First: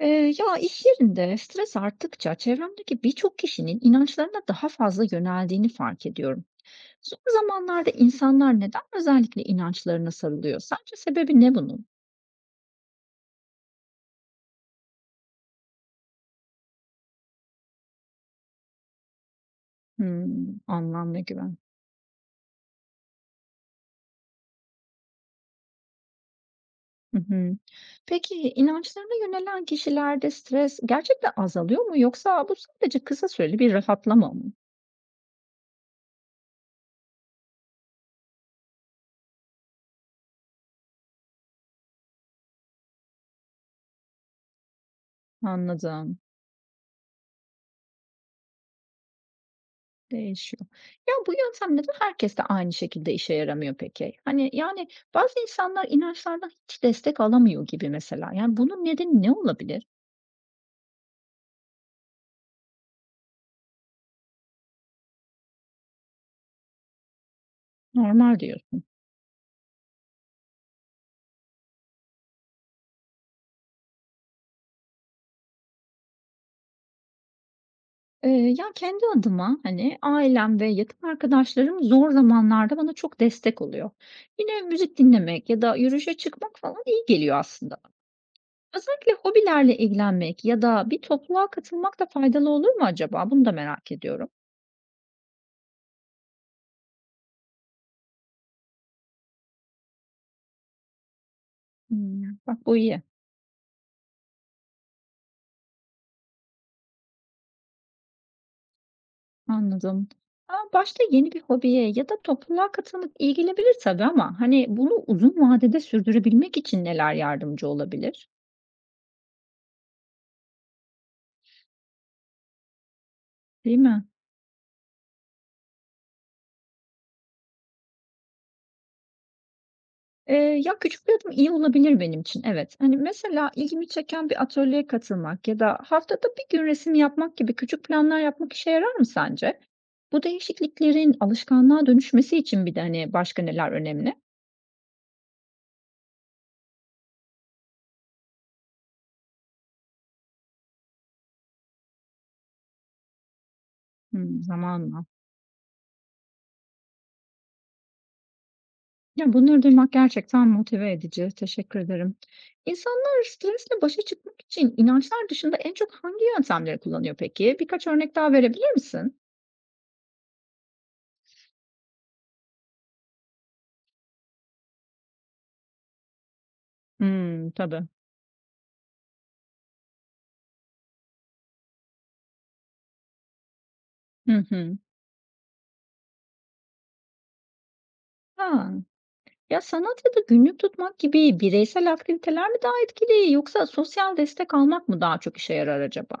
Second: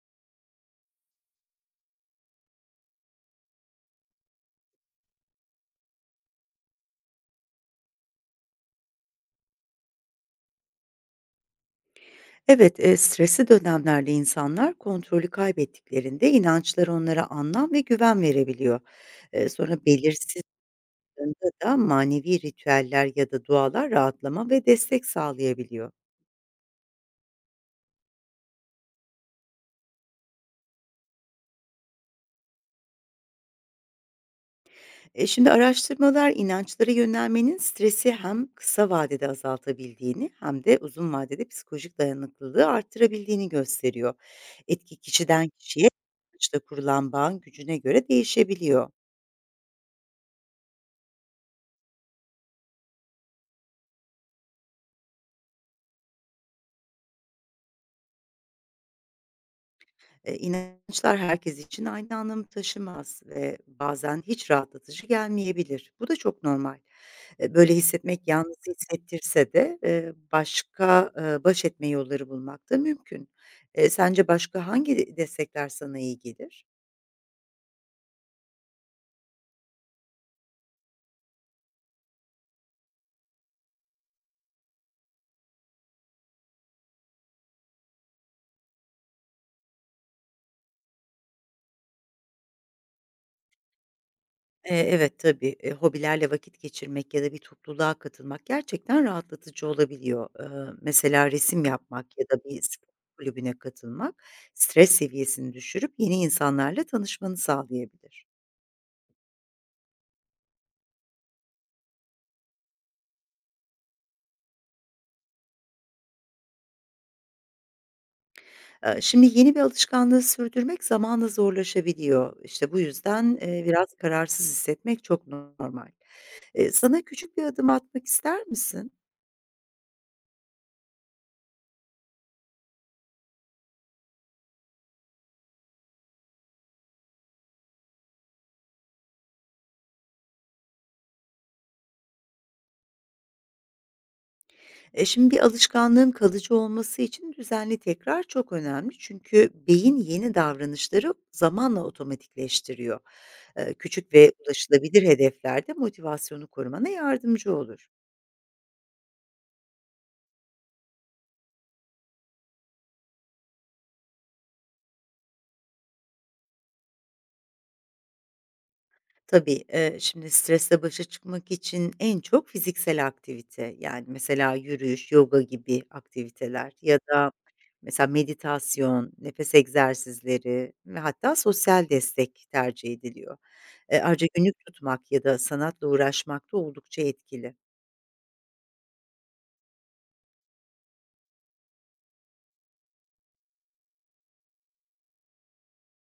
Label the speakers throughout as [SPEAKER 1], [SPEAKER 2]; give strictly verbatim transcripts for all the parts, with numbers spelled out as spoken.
[SPEAKER 1] Eee, ya iş yerinde stres arttıkça çevremdeki birçok kişinin inançlarına daha fazla yöneldiğini fark ediyorum. Son zamanlarda insanlar neden özellikle inançlarına sarılıyor? Sence sebebi ne bunun?
[SPEAKER 2] Evet, eee, stresli dönemlerde insanlar kontrolü kaybettiklerinde inançlar onlara anlam ve güven verebiliyor. Eee, sonra belirsiz
[SPEAKER 1] Hmm, anlam ve
[SPEAKER 2] durumda
[SPEAKER 1] güven.
[SPEAKER 2] da manevi ritüeller ya da dualar rahatlama ve destek sağlayabiliyor.
[SPEAKER 1] Hı hı. Peki inançlarına yönelen kişilerde stres gerçekten azalıyor mu yoksa bu sadece kısa süreli bir rahatlama mı?
[SPEAKER 2] E, şimdi araştırmalar inançlara yönelmenin stresi hem kısa vadede azaltabildiğini hem de uzun vadede psikolojik dayanıklılığı arttırabildiğini gösteriyor. Etki kişiden kişiye
[SPEAKER 1] Anladım.
[SPEAKER 2] inançla kurulan bağın gücüne göre değişebiliyor.
[SPEAKER 1] Değişiyor. Ya, bu yöntem yöntemler herkeste aynı şekilde işe yaramıyor peki? Hani, yani, bazı insanlar inançlardan hiç destek alamıyor gibi mesela. Yani, bunun nedeni ne olabilir?
[SPEAKER 2] Eee, inançlar herkes için aynı anlamı taşımaz ve bazen hiç rahatlatıcı gelmeyebilir. Bu da çok normal. Eee, böyle hissetmek
[SPEAKER 1] Normal
[SPEAKER 2] yalnız
[SPEAKER 1] diyorsun.
[SPEAKER 2] hissettirse de, eee, başka, eee, baş etme yolları bulmak da mümkün. Eee, sence başka hangi destekler sana iyi gelir?
[SPEAKER 1] Eee, ya, kendi adıma, hani, ailem ve yakın arkadaşlarım zor zamanlarda bana çok destek oluyor. Yine müzik dinlemek ya da yürüyüşe çıkmak falan iyi geliyor aslında. Özellikle hobilerle ilgilenmek ya da bir topluluğa katılmak da faydalı olur mu acaba? Bunu da merak ediyorum.
[SPEAKER 2] Eee, evet, tabii, eee, hobilerle vakit geçirmek ya da bir topluluğa katılmak gerçekten rahatlatıcı olabiliyor. Eee, mesela resim yapmak ya
[SPEAKER 1] Hımm,
[SPEAKER 2] da bir
[SPEAKER 1] bak bu
[SPEAKER 2] spor
[SPEAKER 1] iyi.
[SPEAKER 2] kulübüne katılmak stres seviyesini düşürüp yeni insanlarla tanışmanı sağlayabilir.
[SPEAKER 1] Anladım. A, başta yeni bir hobiye ya da topluluğa katılmak ilgilenebilir tabii ama, hani, bunu uzun vadede sürdürebilmek için neler yardımcı olabilir?
[SPEAKER 2] Eee, şimdi yeni bir alışkanlığı sürdürmek zamanla zorlaşabiliyor. İşte, bu yüzden, eee,
[SPEAKER 1] Değil
[SPEAKER 2] biraz
[SPEAKER 1] mi?
[SPEAKER 2] kararsız hissetmek çok normal. Eee, sana küçük bir adım atmak ister misin?
[SPEAKER 1] Eee, ya, küçük bir adım iyi olabilir benim için, evet. Hani, mesela ilgimi çeken bir atölyeye katılmak ya da haftada bir gün resim yapmak gibi küçük planlar yapmak işe yarar mı sence? Bu değişikliklerin alışkanlığa dönüşmesi için bir de, hani, başka neler önemli?
[SPEAKER 2] E, şimdi bir alışkanlığın kalıcı olması için düzenli tekrar çok önemli. Çünkü beyin yeni davranışları zamanla otomatikleştiriyor. E, küçük ve
[SPEAKER 1] Hımm,
[SPEAKER 2] ulaşılabilir
[SPEAKER 1] zamanla.
[SPEAKER 2] hedeflerde motivasyonu korumana yardımcı olur.
[SPEAKER 1] Ya, bunları duymak gerçekten motive edici. Teşekkür ederim. İnsanlar stresle başa çıkmak için inançlar dışında en çok hangi yöntemleri kullanıyor peki? Birkaç örnek daha verebilir misin?
[SPEAKER 2] Tabii, eee, şimdi stresle başa çıkmak için en çok fiziksel aktivite, yani, mesela yürüyüş, yoga gibi aktiviteler ya da
[SPEAKER 1] Hmm, tabii.
[SPEAKER 2] mesela meditasyon, nefes egzersizleri ve hatta sosyal destek tercih ediliyor. Eee, ayrıca
[SPEAKER 1] Hı
[SPEAKER 2] günlük
[SPEAKER 1] hı.
[SPEAKER 2] tutmak ya da sanatla uğraşmak da oldukça etkili.
[SPEAKER 1] Ha. Ya, sanat ya da günlük tutmak gibi bireysel aktiviteler mi daha etkili yoksa sosyal destek almak mı daha çok işe yarar acaba?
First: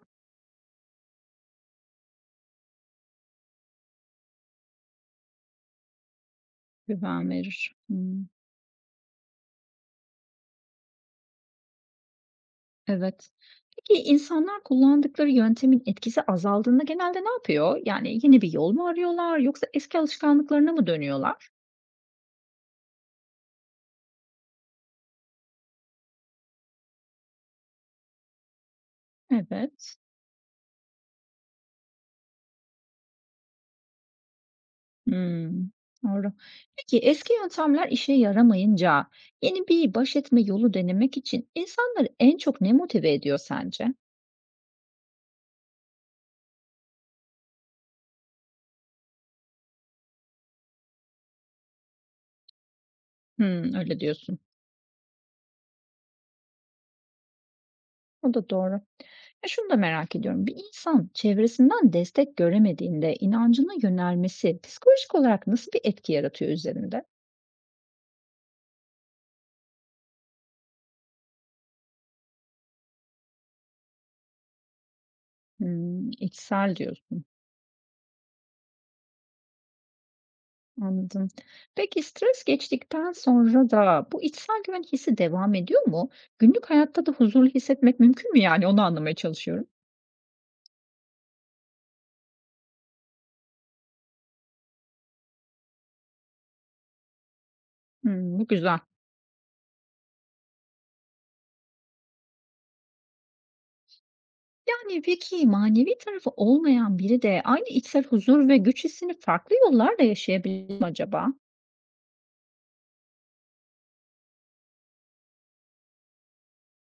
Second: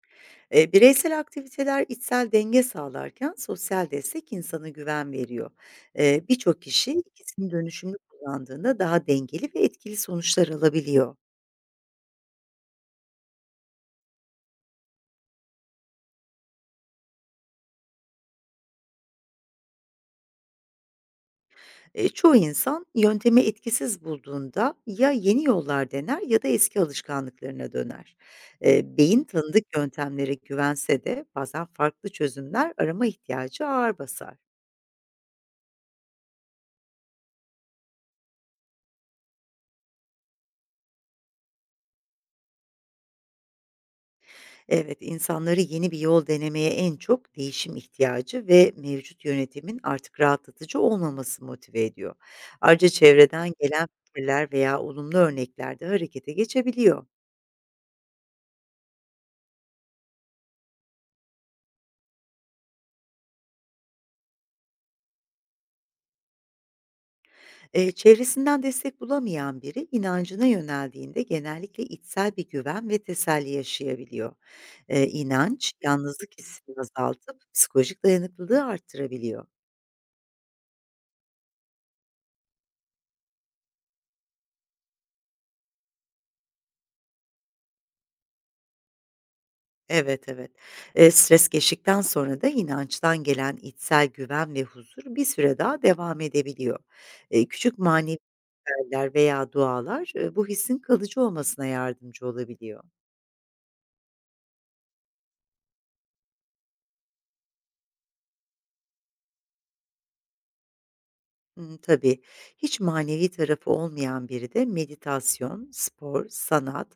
[SPEAKER 2] Eee, bireysel aktiviteler içsel denge sağlarken sosyal destek insana güven veriyor. Eee, birçok kişi
[SPEAKER 1] Güven
[SPEAKER 2] ikisini
[SPEAKER 1] verir.
[SPEAKER 2] dönüşümlü
[SPEAKER 1] Hmm,
[SPEAKER 2] kullandığında daha dengeli ve etkili sonuçlar alabiliyor.
[SPEAKER 1] evet. Peki insanlar kullandıkları yöntemin etkisi azaldığında genelde ne yapıyor? Yani yeni bir yol mu arıyorlar yoksa eski alışkanlıklarına mı dönüyorlar?
[SPEAKER 2] Eee, çoğu insan yöntemi etkisiz bulduğunda ya yeni yollar dener ya da eski alışkanlıklarına döner. Eee, beyin tanıdık
[SPEAKER 1] Evet.
[SPEAKER 2] yöntemlere güvense de bazen farklı çözümler arama ihtiyacı ağır basar.
[SPEAKER 1] Hımm. Doğru. Peki eski yöntemler işe yaramayınca yeni bir baş etme yolu denemek için insanları en çok ne motive ediyor sence?
[SPEAKER 2] Evet, insanları yeni bir yol denemeye en çok değişim ihtiyacı ve mevcut yönetimin artık rahatlatıcı olmaması motive ediyor. Ayrıca çevreden
[SPEAKER 1] Hımm,
[SPEAKER 2] gelen
[SPEAKER 1] öyle diyorsun.
[SPEAKER 2] fikirler veya olumlu örnekler de harekete geçebiliyor.
[SPEAKER 1] O da doğru. Ya, şunu da merak ediyorum. Bir insan çevresinden destek göremediğinde inancına yönelmesi psikolojik olarak nasıl bir etki yaratıyor üzerinde?
[SPEAKER 2] Eee, çevresinden destek bulamayan biri inancına yöneldiğinde genellikle içsel bir güven ve teselli yaşayabiliyor. Eee, inanç,
[SPEAKER 1] Hımm,
[SPEAKER 2] yalnızlık hissini
[SPEAKER 1] içsel diyorsun.
[SPEAKER 2] azaltıp psikolojik dayanıklılığı arttırabiliyor.
[SPEAKER 1] Anladım. Peki stres geçtikten sonra da bu içsel güven hissi devam ediyor mu? Günlük hayatta da huzurlu hissetmek mümkün mü yani? Onu anlamaya çalışıyorum.
[SPEAKER 2] Evet, evet. Eee, stres geçtikten sonra da inançtan gelen içsel güven ve huzur bir süre daha devam edebiliyor. Eee, küçük manevi
[SPEAKER 1] Hımm, bu güzel.
[SPEAKER 2] ritüeller veya dualar, eee, bu hissin kalıcı olmasına yardımcı olabiliyor.
[SPEAKER 1] Yani peki manevi tarafı olmayan biri de aynı içsel huzur ve güç hissini farklı yollarla yaşayabilir mi acaba?
[SPEAKER 2] Hımm, tabii. Hiç manevi tarafı olmayan biri de meditasyon, spor, sanat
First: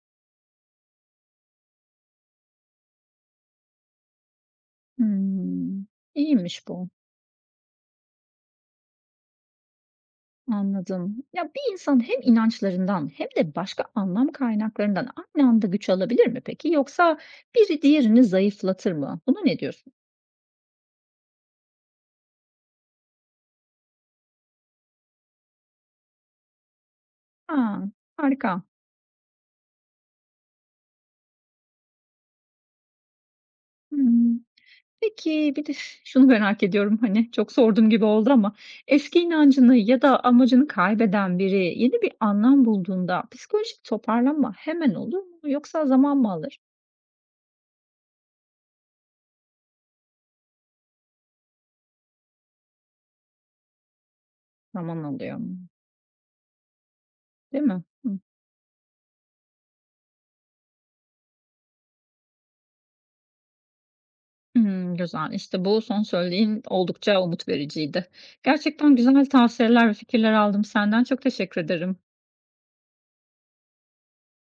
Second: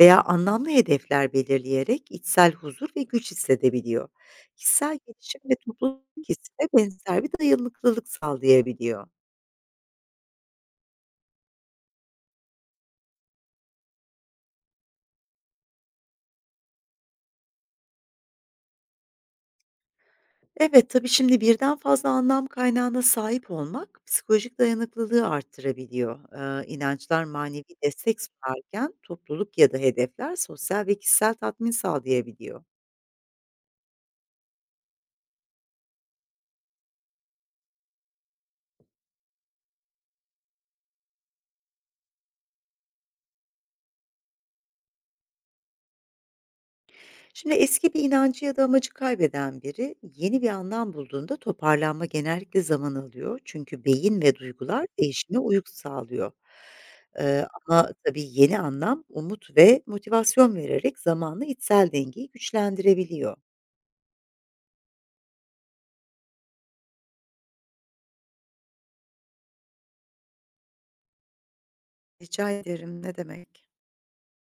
[SPEAKER 2] veya anlamlı hedefler belirleyerek içsel huzur ve güç hissedebiliyor. Kişisel gelişim ve
[SPEAKER 1] Hımm,
[SPEAKER 2] topluluk hissi
[SPEAKER 1] iyiymiş
[SPEAKER 2] de
[SPEAKER 1] bu.
[SPEAKER 2] benzer bir dayanıklılık sağlayabiliyor.
[SPEAKER 1] Anladım. Ya bir insan hem inançlarından hem de başka anlam kaynaklarından aynı anda güç alabilir mi peki? Yoksa biri diğerini zayıflatır mı? Buna ne diyorsun?
[SPEAKER 2] Evet, tabii şimdi birden fazla anlam kaynağına sahip olmak psikolojik dayanıklılığı arttırabiliyor. Eee, inançlar manevi
[SPEAKER 1] A!
[SPEAKER 2] destek
[SPEAKER 1] Harika.
[SPEAKER 2] sunarken topluluk ya da hedefler sosyal ve kişisel tatmin sağlayabiliyor.
[SPEAKER 1] Hımm. Peki, bir de şunu merak ediyorum, hani, çok sorduğum gibi oldu ama eski inancını ya da amacını kaybeden biri yeni bir anlam bulduğunda psikolojik toparlanma hemen olur mu yoksa zaman mı alır?
[SPEAKER 2] Şimdi eski bir inancı ya da amacı kaybeden biri yeni bir anlam bulduğunda toparlanma genellikle zaman alıyor. Çünkü beyin ve duygular
[SPEAKER 1] Zaman alıyor.
[SPEAKER 2] değişime uyum
[SPEAKER 1] Hımm.
[SPEAKER 2] sağlıyor. Eee,
[SPEAKER 1] Değil mi?
[SPEAKER 2] ama
[SPEAKER 1] Hıh.
[SPEAKER 2] tabii yeni anlam umut ve motivasyon vererek zamanla içsel dengeyi güçlendirebiliyor.
[SPEAKER 1] Hımm, güzel. İşte, bu son söylediğin oldukça umut vericiydi. Gerçekten güzel tavsiyeler ve fikirler aldım senden. Çok teşekkür ederim.
[SPEAKER 2] Rica ederim, ne demek?